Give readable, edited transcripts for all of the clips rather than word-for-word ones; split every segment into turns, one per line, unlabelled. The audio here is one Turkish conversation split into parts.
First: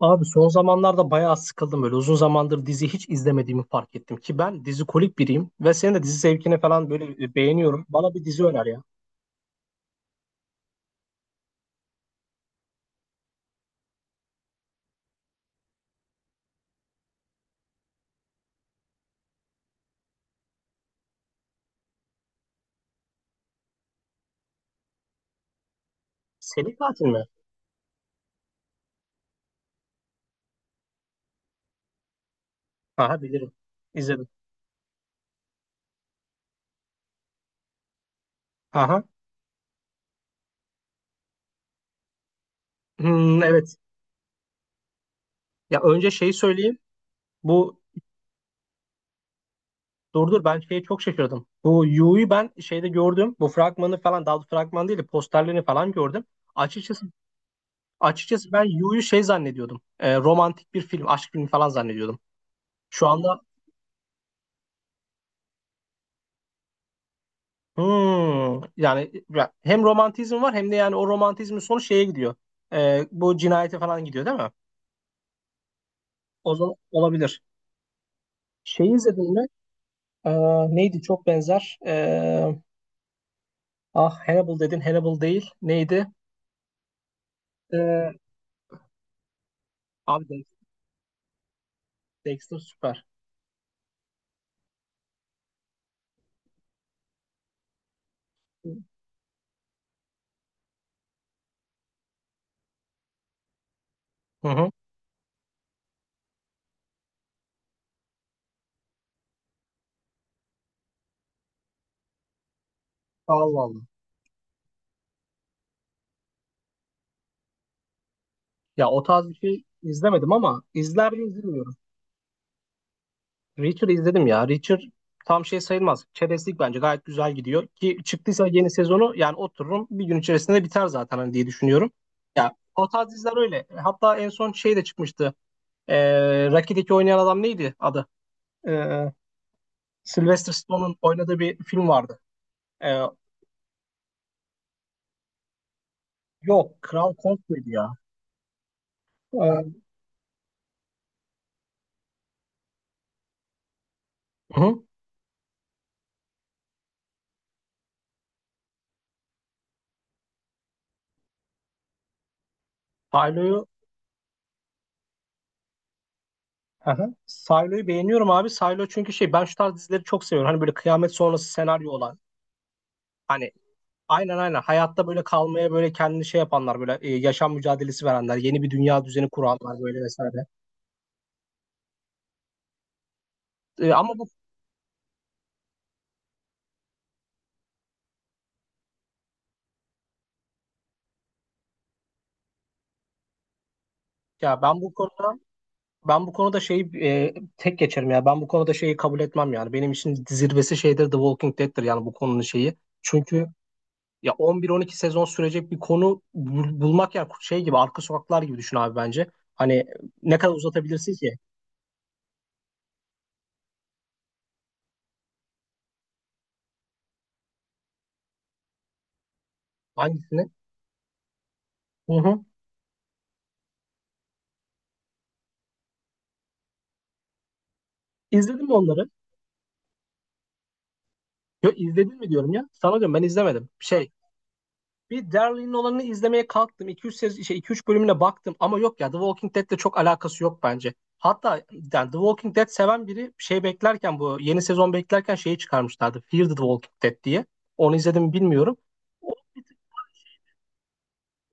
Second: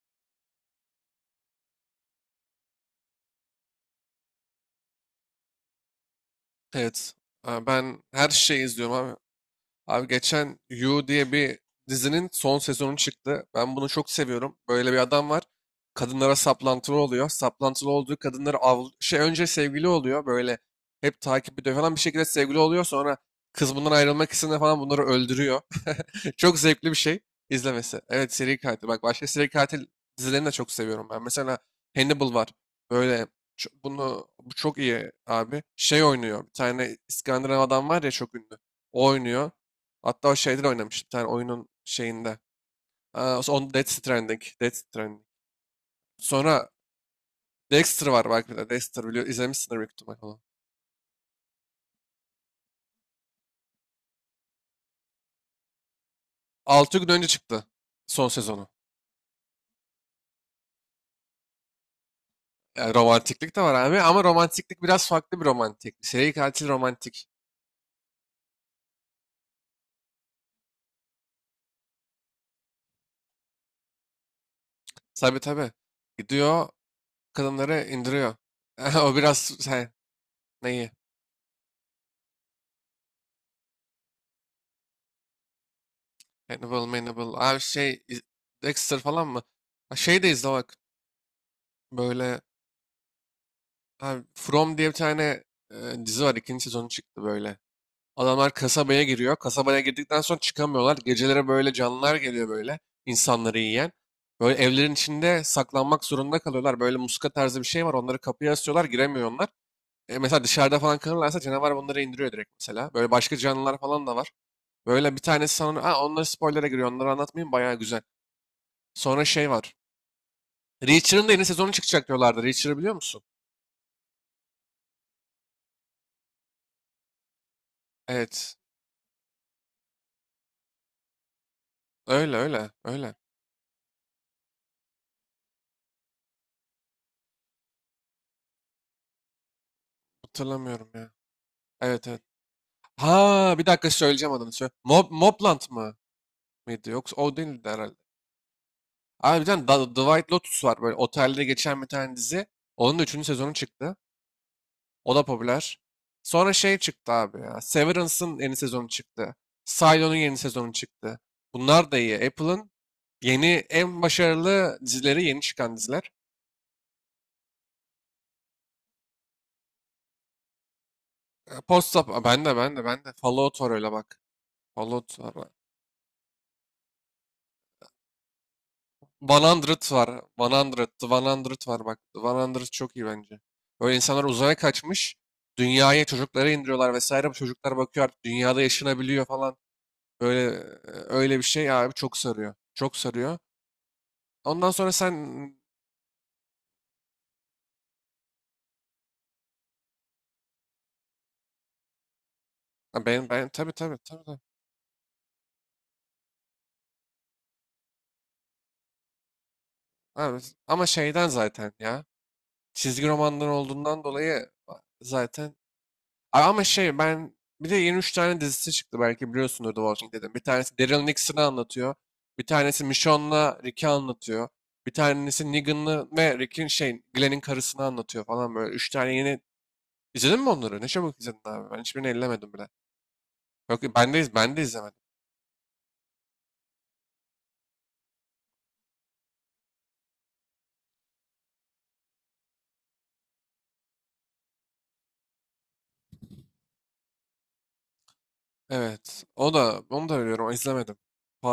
Abi son zamanlarda bayağı sıkıldım böyle. Uzun zamandır dizi hiç izlemediğimi fark ettim ki ben dizi kolik biriyim ve senin de dizi zevkini falan böyle
Evet. Aa,
beğeniyorum.
ben
Bana bir
her
dizi
şeyi
öner ya.
izliyorum abi. Abi geçen You diye bir dizinin son sezonu çıktı. Ben bunu çok seviyorum. Böyle bir adam var. Kadınlara saplantılı oluyor. Saplantılı olduğu kadınları av şey önce sevgili oluyor. Böyle hep takip ediyor falan bir şekilde sevgili oluyor. Sonra kız bundan ayrılmak istediğinde falan bunları öldürüyor. Çok
Seri
zevkli bir
Katil
şey
mi?
izlemesi. Evet, seri katil. Bak, başka seri katil dizilerini de çok seviyorum ben. Mesela Hannibal var.
Aha
Böyle
bilirim.
ço-
İzledim.
bunu bu çok iyi abi. Şey oynuyor. Bir tane İskandinav adam var ya, çok ünlü.
Aha.
O oynuyor. Hatta o şeyde de oynamış. Bir tane oyunun şeyinde. Aa,
Hmm,
on
evet.
Death Stranding. Death Stranding.
Ya önce şeyi
Sonra
söyleyeyim. Bu
Dexter var belki de. Dexter biliyor. İzlemişsindir büyük ihtimal
dur
onu.
dur ben şeye çok şaşırdım. Bu Yu'yu ben şeyde gördüm. Bu fragmanı falan, daha doğrusu fragman değil de posterlerini falan gördüm.
6
Açıkçası
gün önce çıktı son
açıkçası ben
sezonu.
Yu'yu şey zannediyordum. Romantik bir film, aşk filmi falan zannediyordum.
Yani
Şu anda
romantiklik de var abi ama romantiklik biraz farklı bir romantik. Seri katil romantik.
Hmm, yani ya hem romantizm var hem de yani o romantizmin sonu şeye gidiyor. Bu cinayete falan gidiyor değil mi?
Tabii tabii.
O
Gidiyor,
zaman olabilir.
kadınları indiriyor.
Şeyi
O
izledin mi?
biraz şey,
Ee,
neyi?
Neydi, çok benzer. Ah, Hannibal dedin. Hannibal değil. Neydi?
Hannibal, Hannibal. Abi şey
Ee,
Dexter falan mı? Ha, şey
Abi
de izle bak. Böyle.
Dexter süper.
Abi, From diye bir tane dizi var. İkinci sezonu çıktı böyle. Adamlar kasabaya giriyor. Kasabaya girdikten sonra çıkamıyorlar. Gecelere böyle canlılar geliyor böyle. İnsanları yiyen.
Hı
Böyle
hı.
evlerin içinde saklanmak zorunda kalıyorlar. Böyle muska tarzı bir şey var. Onları kapıya asıyorlar. Giremiyorlar. Mesela dışarıda falan kalırlarsa canavar bunları indiriyor direkt mesela. Böyle başka
Allah
canlılar
Allah.
falan da var. Böyle bir tanesi sanırım. Ha, onları spoiler'a giriyor. Onları anlatmayayım. Bayağı güzel.
Ya o
Sonra
tarz bir
şey
şey
var.
izlemedim ama izler mi
Reacher'ın da yeni sezonu
izlemiyorum.
çıkacak diyorlardı. Reacher'ı biliyor musun?
Reacher'ı izledim ya. Reacher tam şey sayılmaz. Çerezlik bence gayet güzel gidiyor. Ki çıktıysa
Evet.
yeni sezonu yani otururum bir gün içerisinde biter zaten hani diye düşünüyorum.
Öyle
Ya
öyle
o tarz
öyle.
diziler öyle. Hatta en son şey de çıkmıştı. Rocky'deki oynayan adam neydi adı? Ee, Sylvester
Hatırlamıyorum
Stallone'un
ya.
oynadığı bir film
Evet,
vardı.
evet.
Ee,
Ha, bir dakika, söyleyeceğim adını. Söyle. Mobland mı
Yok,
mıydı?
Kral
Yoksa o
Kong
değildi
muydu ya?
herhalde. Abi bir tane
Ee,
The White Lotus var, böyle otelde geçen bir tane dizi. Onun da üçüncü sezonu çıktı.
hı.
O da popüler. Sonra şey çıktı abi ya. Severance'ın yeni sezonu çıktı. Silo'nun yeni sezonu çıktı. Bunlar da iyi. Apple'ın yeni,
Silo'yu
en başarılı dizileri, yeni çıkan diziler.
hı hı. Silo'yu beğeniyorum abi. Silo, çünkü şey, ben şu tarz dizileri çok seviyorum. Hani böyle kıyamet sonrası senaryo
Post-up.
olan.
Aa, ben de ben de ben de.
Hani
Fallout var, öyle bak.
aynen aynen. Hayatta
Fallout
böyle
var.
kalmaya böyle kendini şey yapanlar, böyle yaşam mücadelesi verenler, yeni bir
100 var. 100,
dünya düzeni kuranlar böyle vesaire.
The var bak. The çok iyi bence.
E,
Böyle
ama
insanlar
bu
uzaya kaçmış. Dünyaya çocuklara indiriyorlar vesaire. Bu çocuklar bakıyor, artık dünyada yaşanabiliyor falan. Böyle öyle bir şey abi, çok sarıyor. Çok sarıyor.
ya
Ondan
ben
sonra
bu
sen.
konuda ben bu konuda şeyi tek geçerim ya. Ben bu konuda şeyi kabul etmem yani. Benim için zirvesi şeydir, The Walking Dead'tir yani bu konunun şeyi.
Ha, ben
Çünkü
ben tabii tabii tabii.
ya
Tabii.
11-12 sezon sürecek bir konu bulmak, ya şey gibi arka sokaklar gibi düşün abi bence. Hani ne
Abi,
kadar
ama
uzatabilirsin
şeyden
ki
zaten ya. Çizgi romandan olduğundan dolayı zaten. Ama şey, ben bir de yeni 3 tane dizisi çıktı belki biliyorsundur, The Walking Dead'in. Bir
hangisini?
tanesi Daryl Nixon'ı anlatıyor.
Hı hı.
Bir tanesi Michonne'la Rick'i anlatıyor. Bir tanesi Negan'ı ve Rick'in şey Glenn'in karısını anlatıyor falan
İzledin mi
böyle. Üç
onları?
tane yeni... İzledin mi onları? Ne çabuk izledin abi. Ben
Yok,
hiçbirini
izledin mi diyorum
ellemedim bile.
ya. Sana diyorum ben izlemedim.
Yok
Şey
ben de, ben de izlemedim.
bir Daryl'in olanını izlemeye kalktım. İki üç şey 2-3 bölümüne baktım ama yok ya, The Walking Dead'le çok alakası yok bence. Hatta yani The Walking Dead seven biri şey beklerken, bu yeni sezon beklerken şeyi çıkarmışlardı. Fear the Walking Dead diye. Onu izledim mi bilmiyorum.
Evet.
O,
O da, onu da biliyorum. İzlemedim.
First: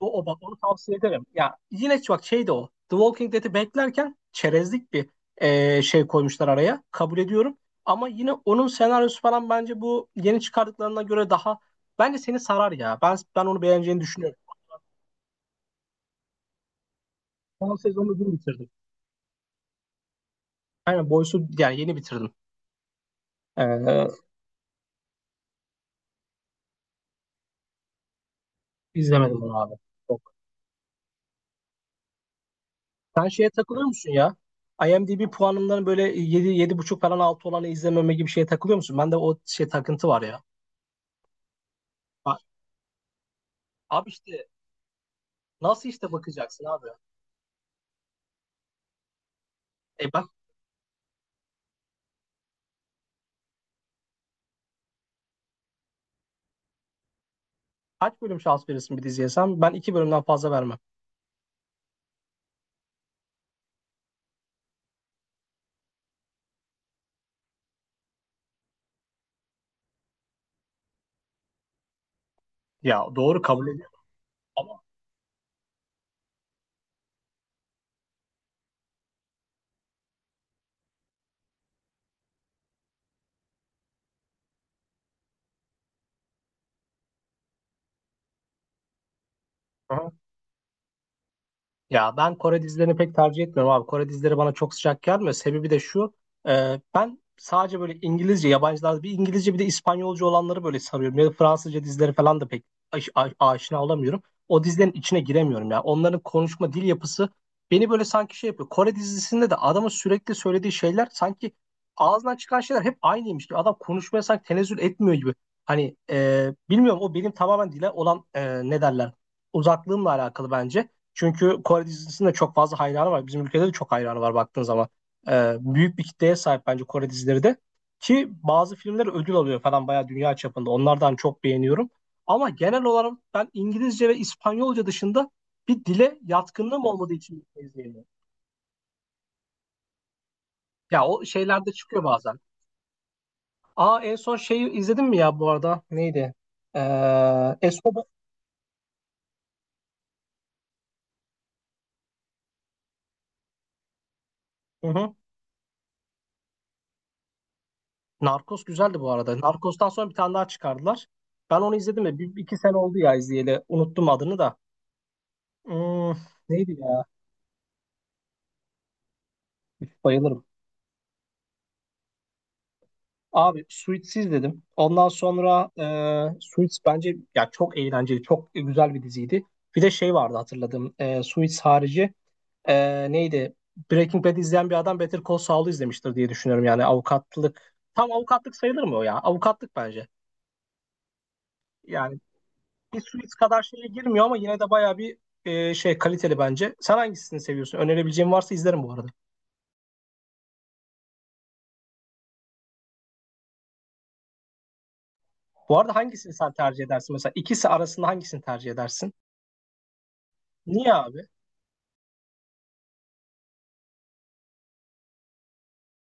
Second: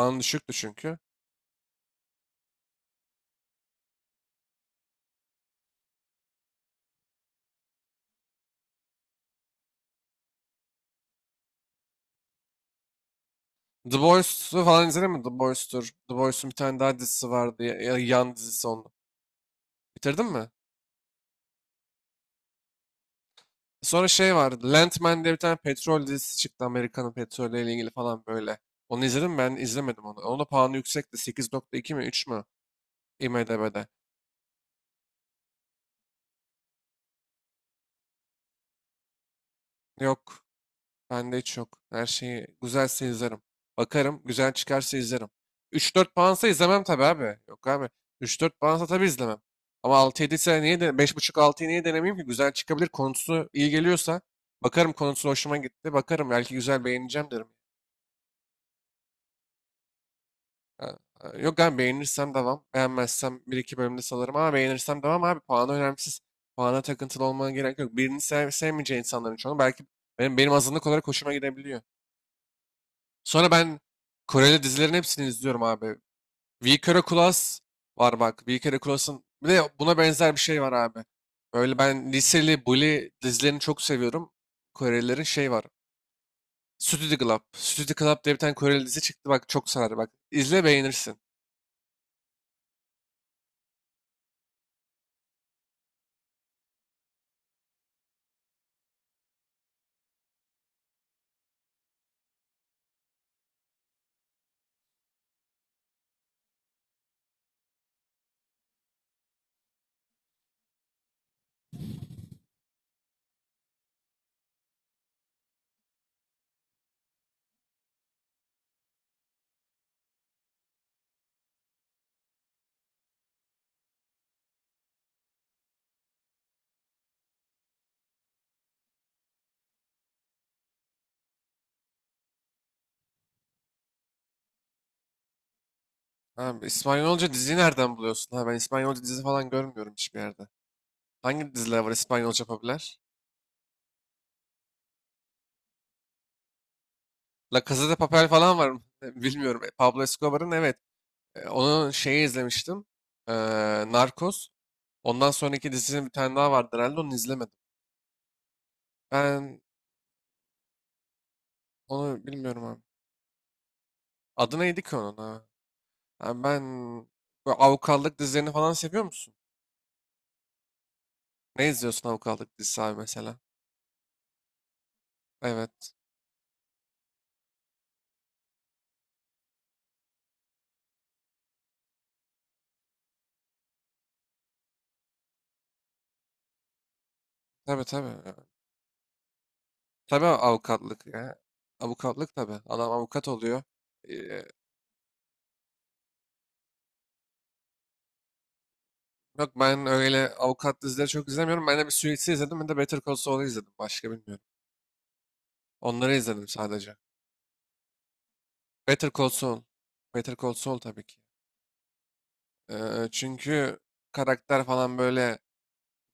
o, o bak,
düşüktü
onu tavsiye
çünkü.
ederim. Ya yine bak şey de o. The Walking Dead'i beklerken çerezlik bir şey koymuşlar araya. Kabul ediyorum. Ama yine onun senaryosu falan bence bu yeni çıkardıklarına göre daha bence seni sarar ya. Ben onu
The
beğeneceğini düşünüyorum.
Boys'u falan izledin mi? The Boys'tur. The Boys'un bir tane daha dizisi vardı.
Son
Ya,
sezonu dün
Yan dizisi
bitirdim.
onu. Bitirdin mi?
Aynen Boys'u yani yeni bitirdim. Ee,
Sonra şey vardı. Landman diye bir tane petrol dizisi çıktı. Amerika'nın petrolüyle ilgili falan böyle. Onu izledim mi?
izlemedim
Ben
onu abi.
izlemedim onu.
Yok.
Onun da puanı yüksekti. 8,2 mi, 3 mü
Sen şeye takılıyor
IMDb'de?
musun ya? IMDb puanından böyle yedi yedi buçuk falan altı olanı izlememe gibi şeye takılıyor musun? Bende o şey takıntı var ya.
Yok. Bende hiç yok. Her
Bak,
şeyi, güzelse izlerim.
abi
Bakarım.
işte
Güzel çıkarsa izlerim.
nasıl
Üç
işte
dört puansa
bakacaksın
izlemem
abi?
tabii abi. Yok abi. Üç dört puansa tabii izlemem. Ama
E
altı
bak,
yedi ise niye de, beş buçuk 6'yı niye denemeyeyim ki? Güzel çıkabilir. Konusu iyi geliyorsa. Bakarım, konusu hoşuma gitti. Bakarım, belki güzel, beğeneceğim derim.
kaç bölüm şans verirsin bir diziye sen? Ben iki bölümden fazla vermem.
Ha, yok abi, beğenirsem devam. Beğenmezsem bir iki bölümde salarım ama beğenirsem devam abi. Puanı önemsiz. Puana takıntılı olmana gerek yok. Birini sev sevmeyeceği insanların çoğunu belki benim azınlık olarak hoşuma gidebiliyor.
Ya doğru,
Sonra
kabul
ben
ediyorum
Koreli
ama
dizilerin hepsini izliyorum abi. We Kere Kulas var bak. We Kere Kulas'ın bir de buna benzer bir şey var abi. Böyle ben liseli bully dizilerini çok seviyorum. Korelilerin şey var. Studio Club. Studio Club diye bir tane Koreli dizi çıktı. Bak çok sarar bak.
aha.
İzle, beğenirsin.
Ya ben Kore dizilerini pek tercih etmiyorum abi. Kore dizileri bana çok sıcak gelmiyor. Sebebi de şu. Ben sadece böyle İngilizce, yabancılar bir İngilizce bir de İspanyolca olanları böyle sarıyorum. Ya da Fransızca dizileri falan da pek aşina olamıyorum. O dizilerin içine giremiyorum ya. Onların konuşma dil yapısı beni böyle sanki şey yapıyor. Kore dizisinde de adamın sürekli söylediği şeyler, sanki ağzından çıkan şeyler hep aynıymış gibi. Adam konuşmaya sanki tenezzül etmiyor gibi. Hani bilmiyorum, o benim tamamen dile olan ne derler, uzaklığımla alakalı bence. Çünkü Kore dizisinin de çok fazla hayranı var. Bizim ülkede de çok hayranı var baktığın zaman. Büyük bir kitleye sahip bence Kore dizileri de. Ki bazı filmler ödül alıyor falan bayağı dünya çapında. Onlardan çok beğeniyorum. Ama genel olarak ben İngilizce ve İspanyolca dışında bir dile
Ha,
yatkınlığım olmadığı
İspanyolca
için
diziyi
bir şey
nereden
izleyemiyorum.
buluyorsun? Ha, ben İspanyolca dizi falan görmüyorum hiçbir yerde.
Ya o
Hangi
şeylerde
diziler var
çıkıyor bazen.
İspanyolca popüler?
Aa, en son şeyi izledin mi ya bu arada? Neydi? Ee,
La Casa de
Escobar.
Papel falan var mı? Bilmiyorum. Pablo Escobar'ın, evet. Onun şeyi izlemiştim. Ee, Narcos. Ondan sonraki dizisinin bir tane daha vardı herhalde. Onu izlemedim.
Narcos güzeldi bu arada.
Ben
Narcos'tan sonra bir tane daha çıkardılar. Ben onu izledim de
onu
bir iki
bilmiyorum
sene
abi.
oldu ya izleyeli. Unuttum adını da.
Adı neydi ki onun, ha?
Hmm,
Ha, ben,
neydi ya?
bu avukatlık dizilerini falan seviyor musun?
Üf, bayılırım.
Ne izliyorsun avukatlık dizisi abi mesela?
Abi Suits izledim. Ondan sonra
Evet.
Suits bence ya çok eğlenceli, çok güzel bir diziydi. Bir de şey vardı hatırladım. E, Suits harici neydi? Breaking Bad izleyen bir adam Better Call Saul'u izlemiştir diye düşünüyorum. Yani avukatlık.
Tabii
Tam
tabii.
avukatlık sayılır mı o ya? Avukatlık bence.
Tabii avukatlık ya.
Yani
Avukatlık tabii. Adam
bir
avukat
Suits
oluyor.
kadar şeye girmiyor ama
Ee,
yine de bayağı bir şey kaliteli bence. Sen hangisini seviyorsun? Önerebileceğim varsa izlerim bu arada.
Yok, ben öyle avukat dizileri çok izlemiyorum. Ben de bir Suits'i izledim. Ben de Better Call Saul'u izledim. Başka bilmiyorum.
Bu arada
Onları
hangisini
izledim
sen tercih
sadece.
edersin? Mesela ikisi arasında hangisini tercih
Better
edersin?
Call Saul. Better Call Saul
Niye
tabii ki.
abi?
Çünkü karakter falan böyle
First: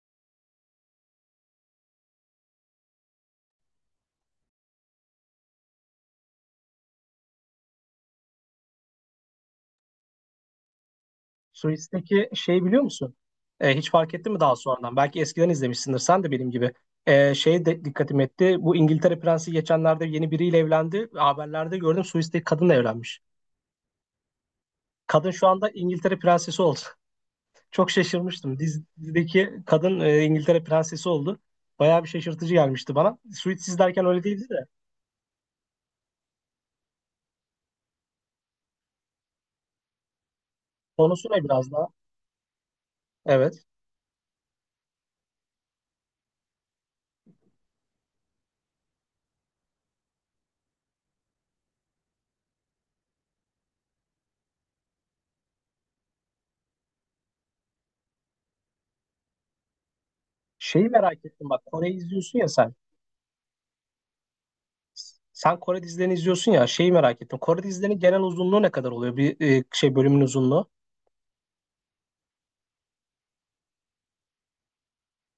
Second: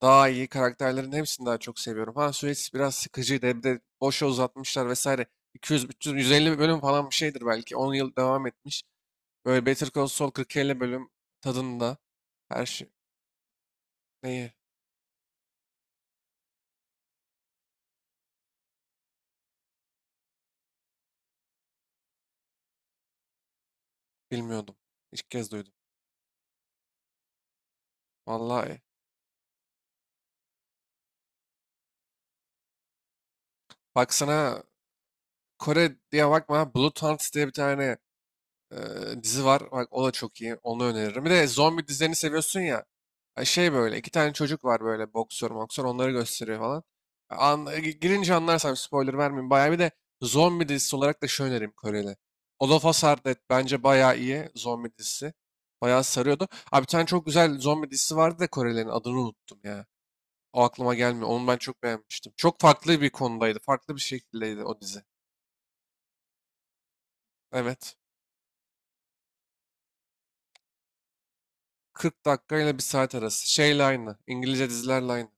daha iyi. Karakterlerin hepsini daha çok seviyorum. Ha, Suits biraz sıkıcıydı. Bir de boşa uzatmışlar vesaire. 200, 300, 150 bölüm falan bir şeydir belki. 10 yıl devam etmiş. Böyle Better Call Saul 40-50 bölüm tadında.
Suits'teki şeyi
Her
biliyor
şey.
musun? E, hiç fark ettin mi
Neyi?
daha sonradan? Belki eskiden izlemişsindir sen de benim gibi. E, şey de dikkatimi etti. Bu İngiltere Prensi geçenlerde yeni biriyle evlendi. Haberlerde gördüm Suits'teki kadınla evlenmiş.
Bilmiyordum. İlk
Kadın şu
kez
anda
duydum.
İngiltere Prensesi oldu. Çok şaşırmıştım.
Vallahi.
Dizideki kadın İngiltere prensesi oldu. Bayağı bir şaşırtıcı gelmişti bana. Suits izlerken öyle değildi
Baksana,
de.
Kore diye bakma. Blood Hunt diye bir tane e, dizi var. Bak, o da çok iyi. Onu öneririm.
Konusu
Bir
ne
de
biraz daha?
zombi dizilerini seviyorsun ya.
Evet.
Şey, böyle iki tane çocuk var, böyle boksör boksör onları gösteriyor falan. Girince anlarsam spoiler vermeyeyim. Bayağı, bir de zombi dizisi olarak da şu önerim Koreli. All of Us Are Dead bence bayağı iyi zombi dizisi. Bayağı sarıyordu. Abi bir tane çok güzel zombi dizisi vardı da Korelilerin adını unuttum ya. O
Şeyi
aklıma
merak
gelmiyor. Onu
ettim
ben
bak.
çok
Kore'yi
beğenmiştim.
izliyorsun ya
Çok
sen.
farklı bir konudaydı. Farklı bir şekildeydi o dizi.
Sen Kore dizilerini izliyorsun ya. Şeyi merak ettim. Kore
Evet.
dizilerinin genel uzunluğu ne kadar oluyor? Bir şey, bölümün uzunluğu.
40 dakika ile bir saat arası. Şeyle aynı. İngilizce dizilerle aynı.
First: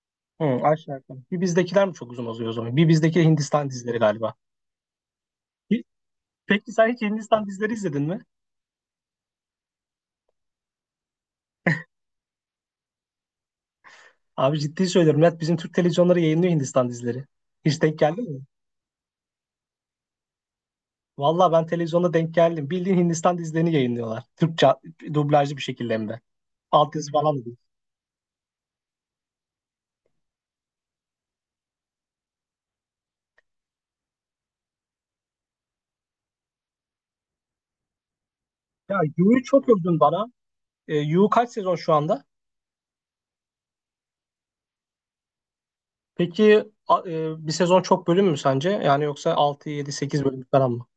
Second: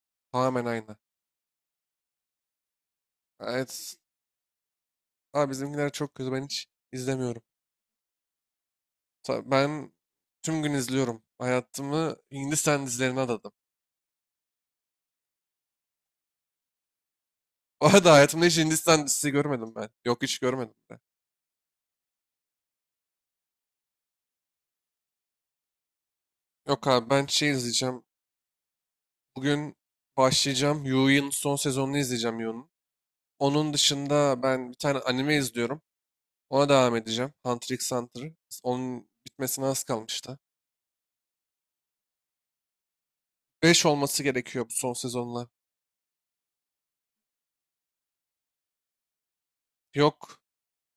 Hı,
Tamamen
aşağı
aynı.
yukarı. Bir bizdekiler mi çok uzun oluyor o zaman? Bir bizdeki Hindistan dizileri
Evet.
galiba.
Abi
Hi-
bizimkiler çok kötü. Ben hiç
Peki sen hiç
izlemiyorum.
Hindistan dizileri izledin mi?
Ben tüm gün izliyorum. Hayatımı Hindistan dizilerine adadım.
Abi ciddi söylüyorum. Net bizim Türk televizyonları yayınlıyor Hindistan dizileri. Hiç
O
denk
arada
geldi mi?
hayatımda hiç Hindistan dizisi görmedim ben. Yok, hiç görmedim ben.
Valla ben televizyonda denk geldim. Bildiğin Hindistan dizilerini yayınlıyorlar. Türkçe dublajlı bir şekilde hem de.
Yok abi,
Altyazı
ben
falan da
şey
değil.
izleyeceğim. Bugün başlayacağım. Yu'nun son sezonunu izleyeceğim, Yu'nun. Onun dışında ben bir tane anime izliyorum. Ona devam edeceğim. Hunter x Hunter.
Ya
Onun
Yu'yu
bitmesine
çok
az
övdün bana.
kalmıştı.
E, Yu kaç sezon şu anda?
5 olması gerekiyor bu son sezonla.
Peki bir sezon çok bölüm mü sence? Yani yoksa 6, 7, 8
Yok.
bölüm falan mı?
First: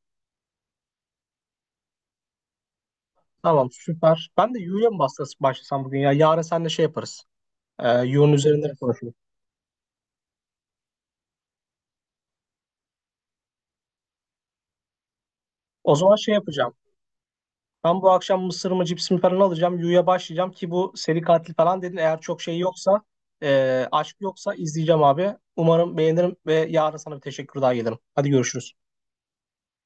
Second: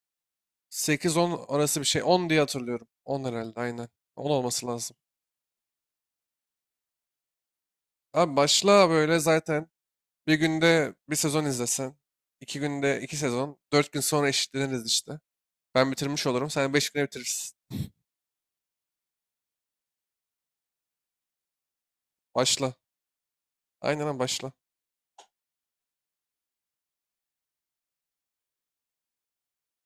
8-10 arası bir şey. 10 diye hatırlıyorum. 10 herhalde,
Tamam
aynen.
süper.
10
Ben de
olması
Yu'ya
lazım.
mı başlasam bugün ya? Yarın seninle şey yaparız. E, Yu'nun
Abi
üzerinde
başla,
konuşuruz.
böyle zaten bir günde bir sezon izlesen. 2 günde 2 sezon. 4 gün sonra eşitleniriz işte. Ben
O zaman
bitirmiş
şey
olurum.
yapacağım.
Sen 5 güne bitirirsin.
Ben bu akşam mısır mı cips mi falan alacağım. Yu'ya başlayacağım ki bu seri katil falan dedin. Eğer çok şey
Başla.
yoksa,
Aynen
aşk
abi, başla.
yoksa izleyeceğim abi. Umarım beğenirim ve yarın sana bir teşekkür daha gelirim. Hadi görüşürüz.